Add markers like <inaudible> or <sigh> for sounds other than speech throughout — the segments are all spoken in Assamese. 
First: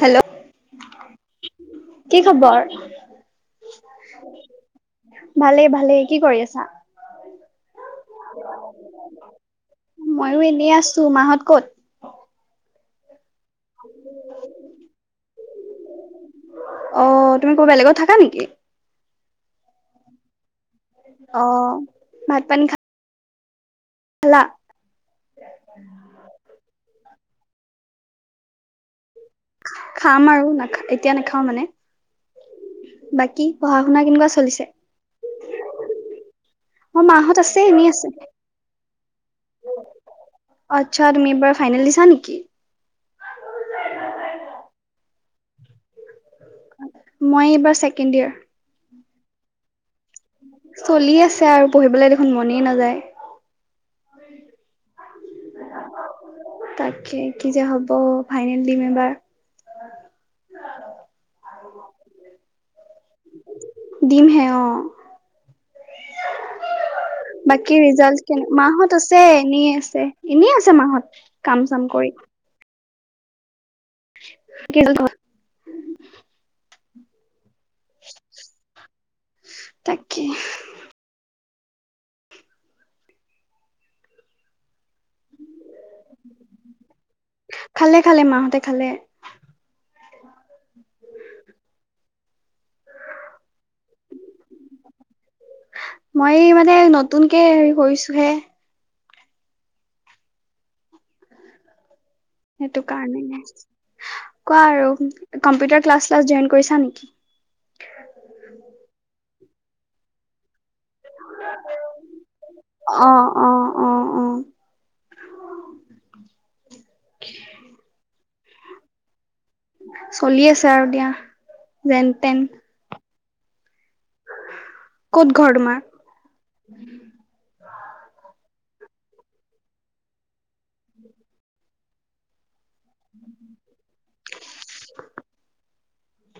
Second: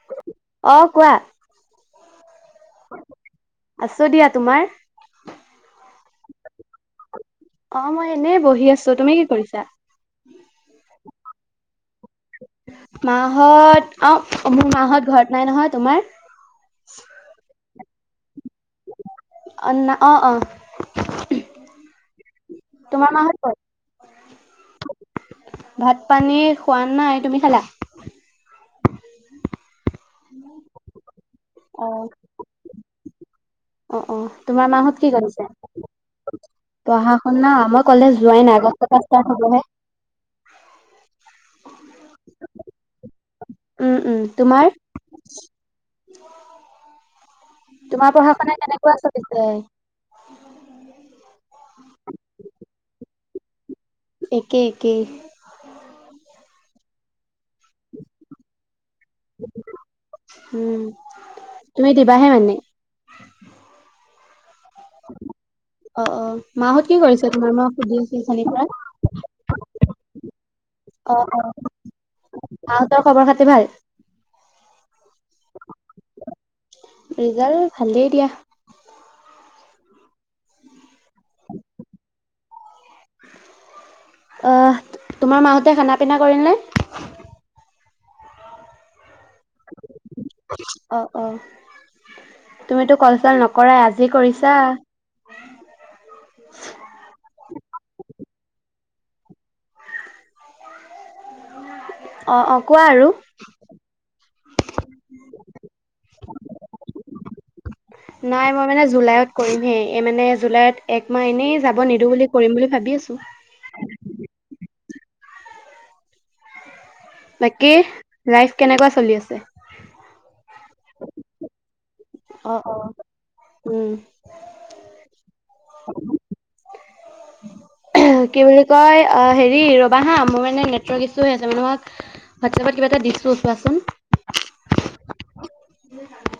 হেল্ল' অ', কোৱা? কি খবৰ? আছো দিয়া তোমাৰ ভালেই ভালেই। কি কৰি আছা? অ', মই এনে বহি আছো তুমি কি কৰিছা? তোৰ মাহত কত? মা হত অঁ, মোৰ মাহঁত ঘৰত নাই নহয়। তোমাৰ? অ তুমি ক'ব বেলেগত থাকা নেকি? <unintelligible> অঁ, অঁ। অঁ ভাত পানী খালা? তোমাৰ মাহত ক'ত ভাত পানী খোৱা নাই। তুমি চলা খাম আৰু নাখা এতিয়া নাখাও মানে। আহ বাকী পঢ়া শুনা অ' অ', কেনেকুৱা চলিছে? তোমাৰ মাহত কি কৰিছে? মোৰ পঢ়া মাহত শুনা, আছে মই এনেই আছে। কলে যোৱাই নাই আগষ্টৰ পৰা ষ্টাৰ্ট হবহে। আচ্ছা তুমি এইবাৰ ফাইনেল দিছা নেকি? উম উম। তোমাৰ? মই এইবাৰ তোমাৰ ছেকেণ্ড পঢ়া ইয়াৰ। শুনা <unintelligible> চলি আছে আৰু, পঢ়িবলৈ দেখোন মনেই নাযায়। একেই একেই। তাকেই। কি যে হ'ব ফাইনেল দিম এবাৰ। উম তুমি দিবাহে মানে? দিম হে অ'। অ অ মাহত কি কৰিছে তোমাৰ মই বাকী সুধি আছো ৰিজাল্ট কেনে? অথনিৰ পৰা মাহত আছে, এনেই আছে, এনে আছে মাহত কাম চাম কৰি। ৰ খবৰ খাতি ভাল? <inaudible> ৰিজাল্ট ভালে দিয়া। তাকে উম। অ'। তোমাৰ মাহতে খানা পিনা কৰিল নে? খালে খালে মাহঁতে খালে। অ' অ' তুমিতো কলচল নকৰাই আজি কৰিছা। মই মানে নতুনকে হেৰি কৰিছোহে অ', অ', সেইটো কোৱা আৰু। কাৰণেই। কোৱা আৰু কম্পিউটাৰ ক্লাছ চাচ জইন কৰিছা নেকি? নাই মই মানে জুলাইত কৰিমহে এই মানে জুলাইত একমাহ এনেই যাব নিদো বুলি কৰিম বুলি ভাবি অ আছো। অ অ অ বাকী লাইফ কেনেকুৱা চলি আছে? চলি আছে আৰু দিয়া। যেন তেন অ', অ'। উম কত ঘৰ তোমাৰ কি বুলি কয় অ' হেৰি ৰবা হা মোৰ মানে নেটৰ্ক ইচু হৈ আছে মানে তোমাৰ কিবা এটা দিছছো চোৱাচোন। <inaudible>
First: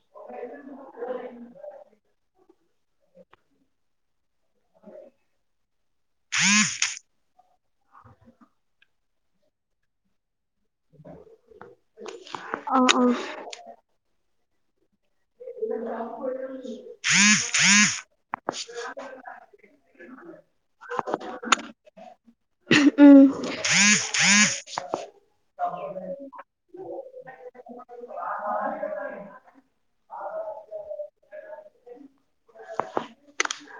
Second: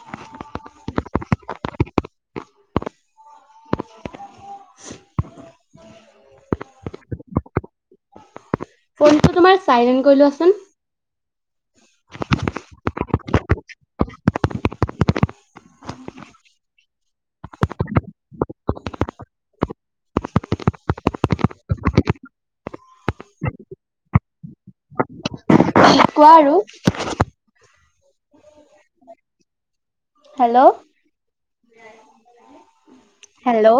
<inaudible> <inaudible> ফনটো তোমাৰ চাইলেন্ট কৈ লোৱাচোন। অহ অ'। উ কোৱা আৰু হেল্লো' হেল্লো'।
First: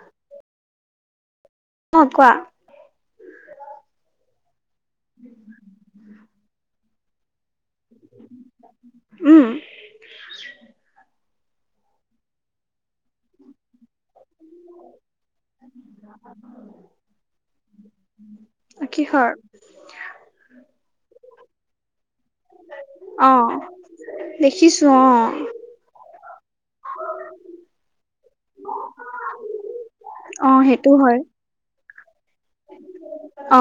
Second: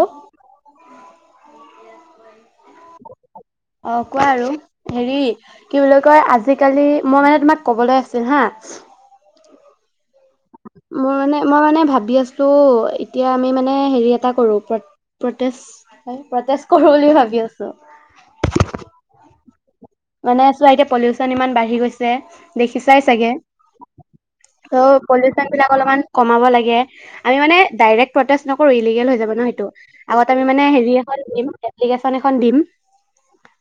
অ' কোৱা অ' কোৱা আৰু। হেৰি কি বুলি কয় আজি আজ কালি মই মানে তোমাক ক'বলৈ আছিল হা উম। মই মানে মই মানে ভাবি আছোঁ এতিয়া আমি মানে হেৰি এটা কৰো প্ৰটেষ্ট কৰো বুলি ভাবি আছো। কি খৰ মানে চোৱা এতিয়া পলিউচন ইমান বাঢ়ি গৈছে দেখি চাই চাগে অ ত' দেখিছো অ পলিউচন বিলাক অলপমান কমাব লাগে আমি মানে ডাইৰেক্ট প্ৰটেষ্ট নকৰো ইলিগেল হৈ যাব ন সেইটো, আগত আমি অ মানে সেইটো হেৰি হয় হ'ল <inaudible> ন এখন দিম অ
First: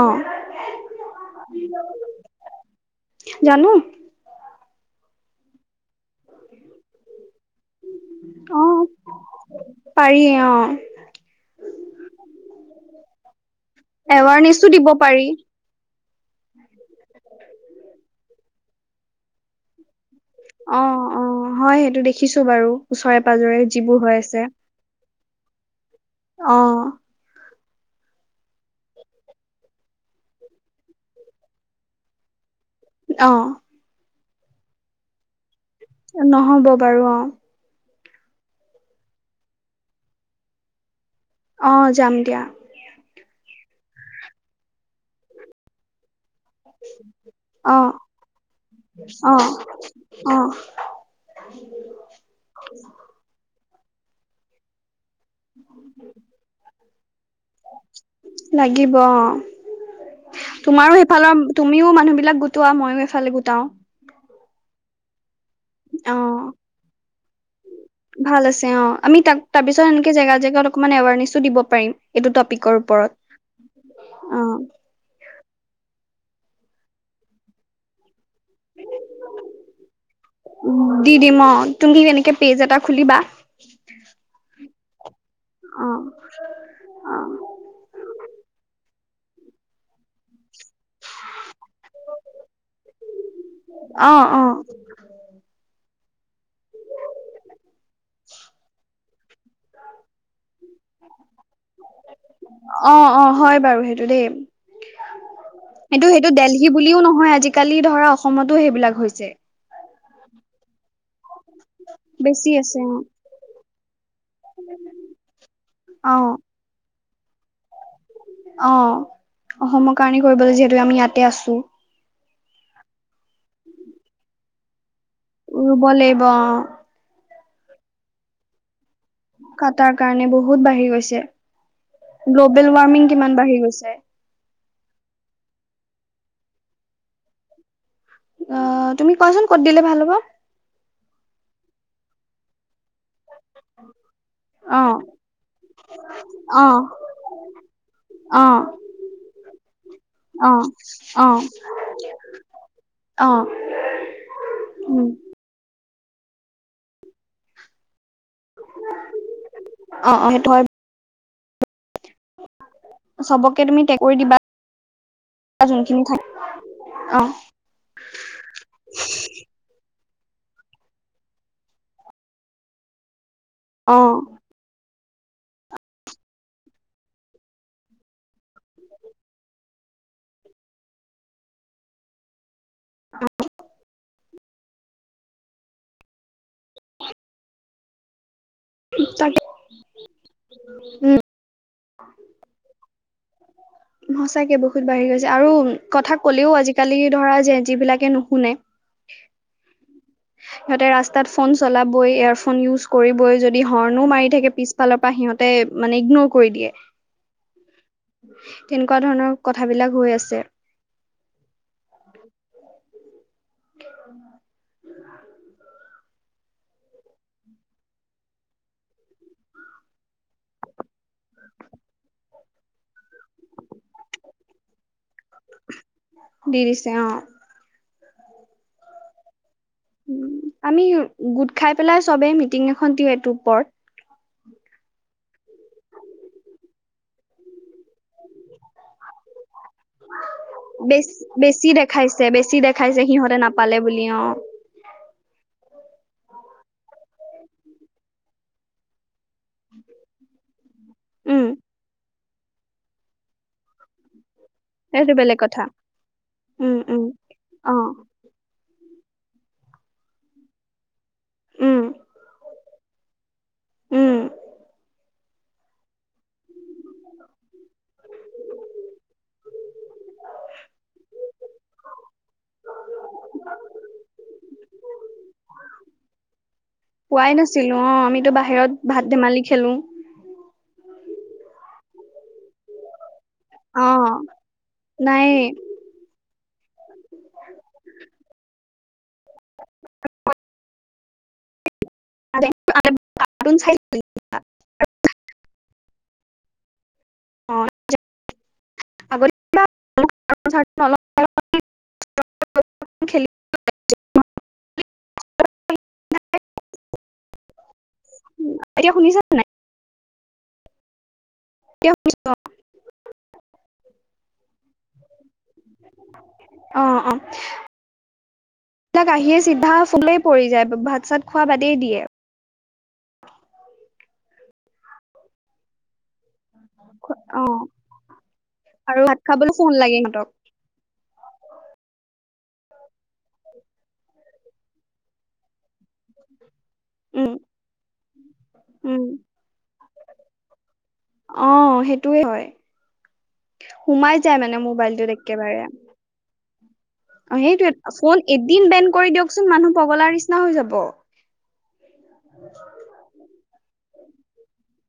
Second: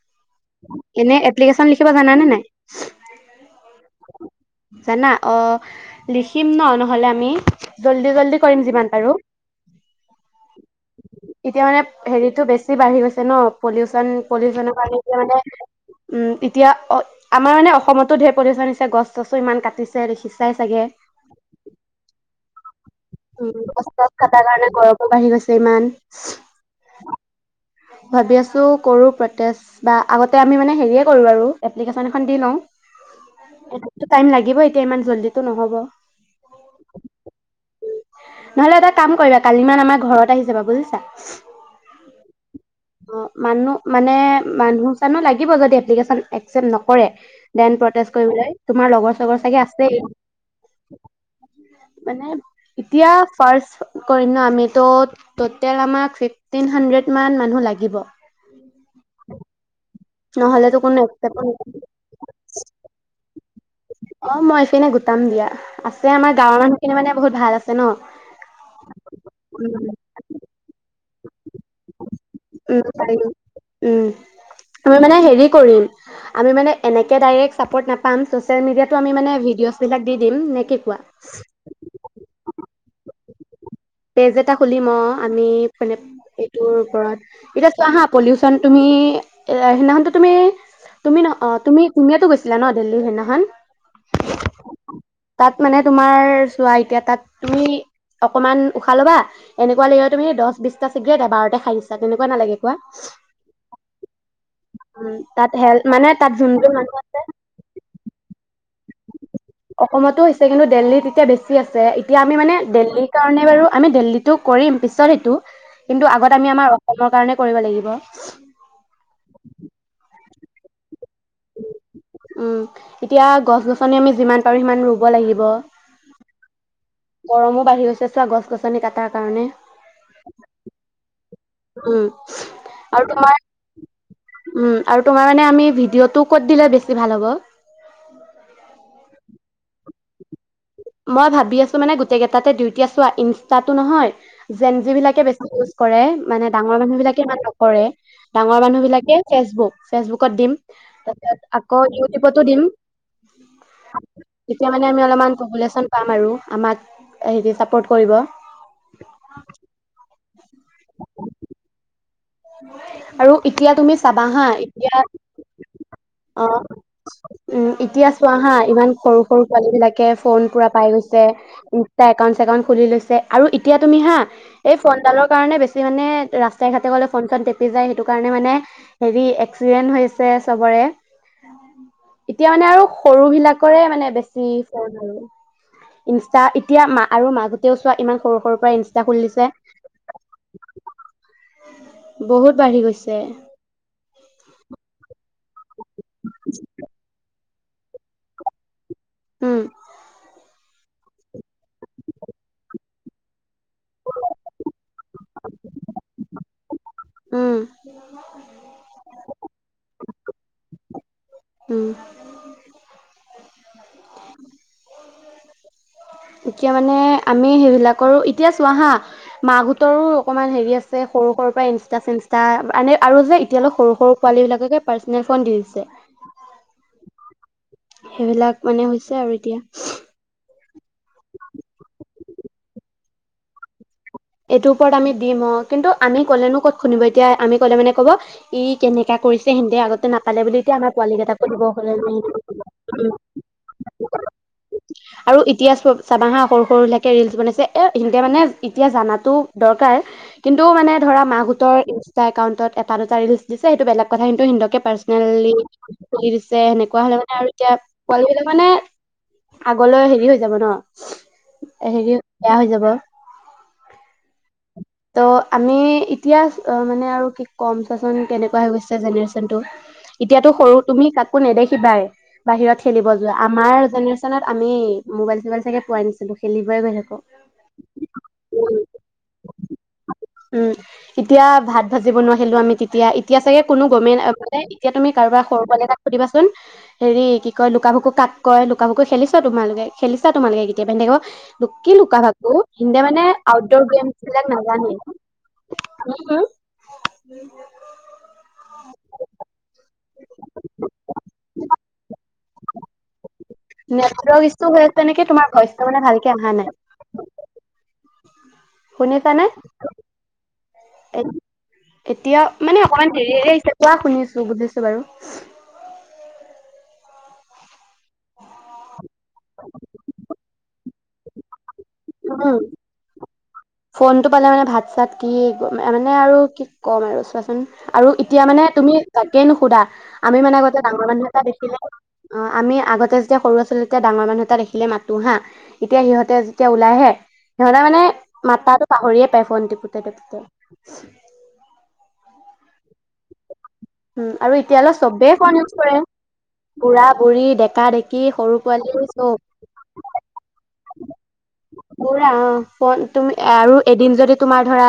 এনে এপ্লিকেশচন লিখিব জানানে নাই? জানো জানা? অ'। লিখিম ন নহলে আমি জল্দি জল্দি কৰিম অ যিমান পাৰো। পাৰি অ এতিয়া মানে হেৰিতটো বেছি বাঢ়ি গৈছে ন পলিউচন এৱাৰনেছো পলিউচনৰ দিব কাৰণে এতিয়া পাৰি মানে উম এতিয়া অ' আমাৰ মানে অসমতো ঢেৰ প্ৰতিদচন গছ চছো ইমান কাটিছে। দেখিছাই চাগে অ' অ' হয় সেইটো দেখিছো বাৰু। ওচৰে উ পাজৰে যিবোৰ কষ্টত হৈ আছে কটাৰ কাৰণে গৰমো বাঢ়ি গৈছে ইমান। অ ভাবি আছোঁ কৰো প্ৰটৈষ্ট, বা আগতে আমি মানে হেৰী এই কৰো আৰু, এপ্লিকেশ্যান এখন দি লও। অ'। টাইম লাগিব এয়া, ইমান জল্দিটো নহ'ব। নহব বাৰু অ'। নহলে এটা কাম কৰিবা, কালি মানে আমাৰ ঘৰত আহি যাবা বুজিছা। অ' যাম দিয়া। অ' মানুহ মানে মানুহ চানো লাগিব যদি এপ্লিকেশ্যন <unintelligible> নকৰে দেন অ কৰিবলৈটো আমি প্ৰটৈষ্ট কৰিবলৈ, তোমাৰ লগৰ অ চগৰ চাগে আছে অ মানে। এতিয়া চাইজ কৰিম ন, আমিতো ট'টেল আমাক ফিফটিন হাণ্ড্ৰেড মান মানুহ লাগিব। লাগিব অ নহ'লেতো তোমাৰো কোনো একচেপ্ট সেইফালৰ, তুমিও মানুহ বিলাক গোটোৱা, মইও এইফালে গোটাও। অ, মই এইফালে গোটাম দিয়া আছে অ আমাৰ গাঁৱৰ মানুহখিনি মানে বহুত ভাল আছ ভাল হৈছে অ, আমি তাক তাৰপিছত এনেকে জেগা জেগাত অলমান এৱাৰনেছো দিব পাৰিম, এইটো টপিকৰ উম, ওপৰত, অ এনে হেৰি কৰোঁ, আমি মানে এনেকে দাইৰেক্ট চাপ'ৰ্ট নাপাম, চ'চ চচিয়েল মিডিয়াটো আমি মানে ভিডিঅ'ছবিলাক দি দিম, নে কি কোৱা? দি দিম অ তুমি এনেকে পেজ এটা খুলিবা পেজ এটা খুলিম অ' আমি অ মানে এইটোৰ ওপৰত অ এতিয়া চোৱা হা পলিউচন তুমি এ সেইদিনাখনতো তুমি তুমি ন, অ তুমি তুমিয়েতো গৈছিলা ন দিল্লী সেইদিনাখন? অ অ তাত মানে তোমাৰ চোৱা এতিয়া তাত তুমি অকমান ভাল হবা, এনেকুৱা লাগিব তুমি দহ-বিশটা চিগৰেট এবাৰতে খাই দিছা তেনেকুৱা নালাগে কোৱা। অ অ হয় বাৰু সেইটো দেই উম, তাত হেল্থ সেইটো মানে সেইটো তাত দেলহি যোনটো মানুহ বুলিও আছে। নহয় আজিকালি ধৰা অসমতো সেইবিলাক হৈছে। অসমতো হৈছে, কিন্তু দেল্লীত এতিয়া বেছি আছে, এতিয়া আমি বেছি মানে আছে দেল্লীৰ কাৰণে বাৰু আমি দেল্লীত টো কৰিম পিছত সেইটো। কিন্তু, অ অ আগত আমি আমাৰ অসমৰ কাৰণে কৰিব লাগিব। অ অসমৰ কাৰণে কৰিব লাগে। যিহেতু, আমি ইয়াতে আছোঁ। উম, এতিয়া গছ-গছনি আমি যিমান পাৰো সিমান ৰুব লাগিব। ৰুব লাগিব, অ'। <unintelligible> কাটাৰ কাৰণে বহুত বাঢ়ি গৈছে। উম, গ্ল'বেল আৰু ৱাৰ্মিং তোমাৰ কিমান বাঢ়ি গৈছে। উম আৰু তোমাৰ মানে আমি ভিডিঅ'টো ক'ত দিলে বেছি ভাল হ'ব অ তুমি কোৱাচোন কত দিলে ভাল হ'ব মই ভাবি আছো মানে গোটেই কেইটাতে ডুউ এতিয়া চোৱা ইনষ্টাটো নহয় যেন অ যি বিলাকে বেছি ইউজ কৰে মানে অ ডাঙৰ মানুহ বিলাকে ইমান নকৰে অ ডাঙৰ মানুহ বিলাকে ফেচবুক ফেচবুকত দিম অ তাৰি অ আকৌ ইউটিউবতো দিম অ তেতিয়া মানে আমি উম অলপমান কব পাম আৰু আমক হেৰী ফটো কৰিব তোমাৰ <inaudible> আৰু চবকে এতিয়া তুমি টেগ কৰি চাবা দিবা হা, এতিয়া যোনখিনি থাকে অ', অ উম, এতিয়া চোৱা হা ইমান সৰু-সৰু পোৱালীবিলাক কে ফোন পুৰা পাই গৈছে, ইনষ্টটা একাউন্ট-চছেকাউন্ট খুলি লৈছে। আৰু এতিয়া অ তুমি হা এই ফোনডালৰ কাৰণে বেছি মানে ৰাস্তাই-ঘাটে গ'লে ফন-চন টিপি যায়, সেইটো কাৰণে মানে হেৰি এক্সিডেন হৈছে চবৰে। এতিয়া মানে আৰু সৰুবিলাকৰে মানে বেছ <unintelligible> ইনষ্টা এতিয়া মা-আৰু মাজতেও চোৱা ইমান সৰু-সৰু পৰা ইনষ্টা খুলি তাকে দিছে। বহুত বাঢ়ি গৈছে। সঁচাকে বহুত বাঢ়ি গৈছে আৰু কথা ক'লেও আজিকালি ধৰা জেন যিবিলাকে নুশুনে। উম। সিহঁতে ৰাস্তাত ফোন চলাবই, ইয়াৰফোন ইউজ কৰিবই, যদি হৰ্ণো মাৰি থাকে পিছফালৰ পৰা সিহঁতে মানে ইগনোৰ কৰি দিয়ে। উম, তেনেকুৱা ধৰণৰ কথাবিলাক হৈ আছে। উম। <inaudible> এতিয়া মানে, আমি সেইবিলাকৰো, এতিয়া চোৱা হা, মাকহঁতৰো অকণমান হেৰি আছে। সৰু, সৰুৰ পৰা ইনষ্টা-চিনষ্টা, এনে, আৰু যে এতিয়ালৈ সৰু- সৰু পোৱালীবিলাককে পাৰ্চনেল ফোন দি দিছে। তেওঁ সেইবিলাক মানে, হৈছে আৰু এতিয়া আমি গোট খাই পেলাই, চবেই মিটিং এখন দিওঁ, এইটোৰ ওপৰত। এইটোৰ ওপৰত আমি দিম। অ', কিন্তু আমি ক'লেনো ক'ত শুনিব? এতিয়া আমি ক'লে মানে ক'বই কেনেকা কৰিছে। সিহঁতে আগতে নাপালে বুলি এতিয়া আমাৰ বে পোৱালীকেইটাকো দিব বেছি হ'লে দেখাইছে বেছি দেখাইছে সিহঁতে নাপালে বুলি অ আৰু এতিয়া চোৱা চাবাহা, সৰু সৰুলৈকে ৰিলচ বনাইছে। এ, সিহঁতে মানে এতিয়া জানাটো দৰকাৰ। কিন্তু, মানে ধৰা উম মাকহঁতৰ ইনষ্ট টা একাউণ্টত এটা দুটা ৰিলছ দিছ সেইটো বেলেগ কথা। কিন্তু সিহঁতকে সেইটো বেলেগ পাৰ্চনেলি কথা খুলি দিছে। উম উম সেনেকুৱা হ'লে মানে, আৰু অ এতিয়া পোৱালীবিলাক মানে আগলৈ হেৰি হৈ যাব ন? উম এ, হেৰি, বেয়া হৈ যাব। উম ত আমি এতিয়া মানে আৰু কি কম চোৱাচোন কেনেকুৱা হৈ গৈছে জেনেৰেশ্যনটো। এতিয়াাতটো সৰু তুমি কাকো নেদেখিবাই বাহিৰত খেলিব যোৱা আমাৰ জেনেৰেশ্যনত আমি মোবাইল চোবাইল চাগে পোৱাই নাছিলো খেলিবই গৈ পোৱাই নাছিলো অ আমিতো থাকো। বাহিৰত ভাত ধেমালি খেলো উম' এতিয়া ভাত ভাজি বনোৱাব আহিলো আমি তেতিয়া এতিয়া চাগে কোনো অ গেণ্টে এতিয়া তুম নাই কাৰোবাৰ সৰুোৱাল এটাক সুধিবা চোন হেৰি কি কয় লুকা ভকু কাক কয় লুকা ভুকু খেলিছা তোমালোকে খেলিছা তোমালোকে কেতিয়াবা। কি লুকা ভাকো মানে কাৰ্টুন আউটৰ চাইছিলি গেম নাজানেই। হম-হম। অ আগতে কাৰ্টুন চাৰ্টুন অলপ খেলি নেটৱক ইচু হৈ আছে তেনেকে তোমাৰ ভইচ মানে ভালকে অহা নাই। উম শুনিছানে? এ এতিয়া মানে অকমান দেৰি আহিছে কোৱা শুনিছো বুজিছো বাৰু। <inaudible> তাক আহিয়ে চিধা ফোনলৈ পৰি যায় ভাত চাত খোৱা বাদেই দিয়ে। উম ফোনটো পালে মানে ভাত চাত কি মানে আৰু কি ক'ম আৰু অ চোৱাচোন আৰু এতিয়া মানে তুমি আৰু ভাত তাকে খাবলৈ নো ফোন সোধা লাগে সিহঁতক আমি মানে আগতে ডাঙৰ মানুহ এটা দেখিলে অ' আমি আগতে যেতিয়া সৰু ল'ৰা ছোৱালীতে ডাঙৰ মানুহ এটা দেখিলে মাতো হা এতিয়া সিহঁতে, এতিয়া ওলাইহে উম সিহঁতে মানে মাটাটো উম পাহৰিয়ে পায় ফোন টিপুতে-টিপুতে। সেইটোৱে হয়। সোমাই উম যাই আৰু মানে এতিয়ালৈ মোবাইলটোত চবেই ফোন একেবাৰে, ইউজ কৰে বুঢ়া অ বুঢ়ী সেইটো ডেকা ডেকি ফোন সৰু এদিন বেন পোৱালি কৰি চব দিয়কচোন মানুহ পগলাৰ নিচিনা হৈ যাব। পোৰা তুমি আৰু এদিন যদি তোমাৰ ধৰা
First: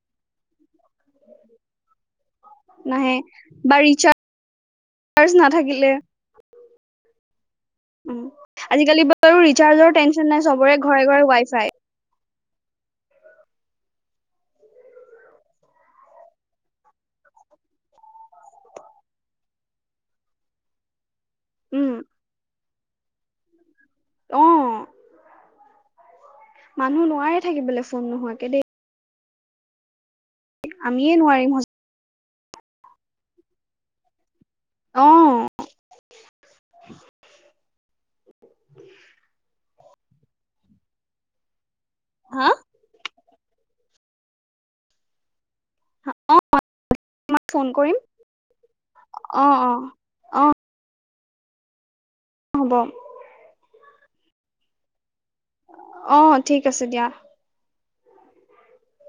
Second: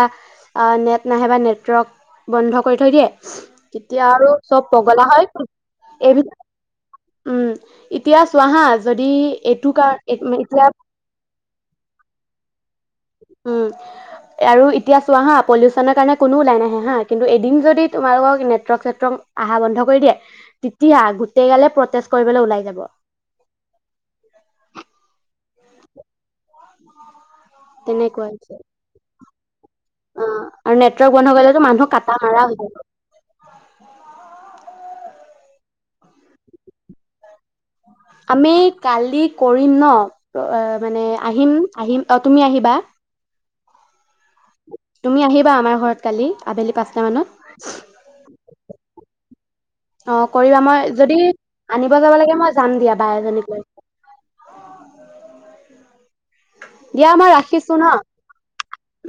অ' নেট নাহে বা নেটৱৰ্ক বন্ধ কৰি থৈ দিয়ে, নাহে বা তেতিয়া ৰিচাৰ্জ আৰু চব পগলা হয়। নাথাকিলে এই উম এতিয়া উম চোৱাহা যদি এইটো কাৰ এতিয়া ঘৰে-ঘৰে ৱাই ফাই। উম আৰু এতিয়া চোৱা হা পলিউচনৰ কাৰণে কোনো ওলাই নাহে হা কিন্তু এদিন যদি তোমালোকক নেটৱৰ্ক-চেটৱৰ্ক আহা বন্ধ কৰি দিয়ে তেতিয়া গো গোটেই গালে উম প্ৰটেষ্ট কৰিবলৈ ওলাই যাব। অহ মানুহ নোৱাৰেই থাকিবলৈ ফোন তেনেকুৱাই হৈছে। নোহোৱাকে দেই। অ আৰু নেটৱৰ্ক আমিয়ে বন্ধ নোৱাৰিম হলেতো মানুহ কটা মাৰা হয়। আহ। আমি কালি কৰিম ন? মানে আহিম আহিম অ তুমি আহিবা? তুমি আহিব- আমাৰ ঘৰত কালি অ আবেলি পাঁচটা মই ফোন কৰিম মানত। অ কৰিবা মই যদি আনিব যাব লাগে মই যাম হ'ব দিয়া বা এজনীক লয়। অ ঠিক আছে দিয়া মই ৰাখিছো ন?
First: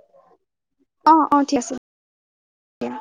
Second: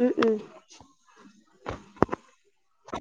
উম উম <inaudible> অ অ দিয়া।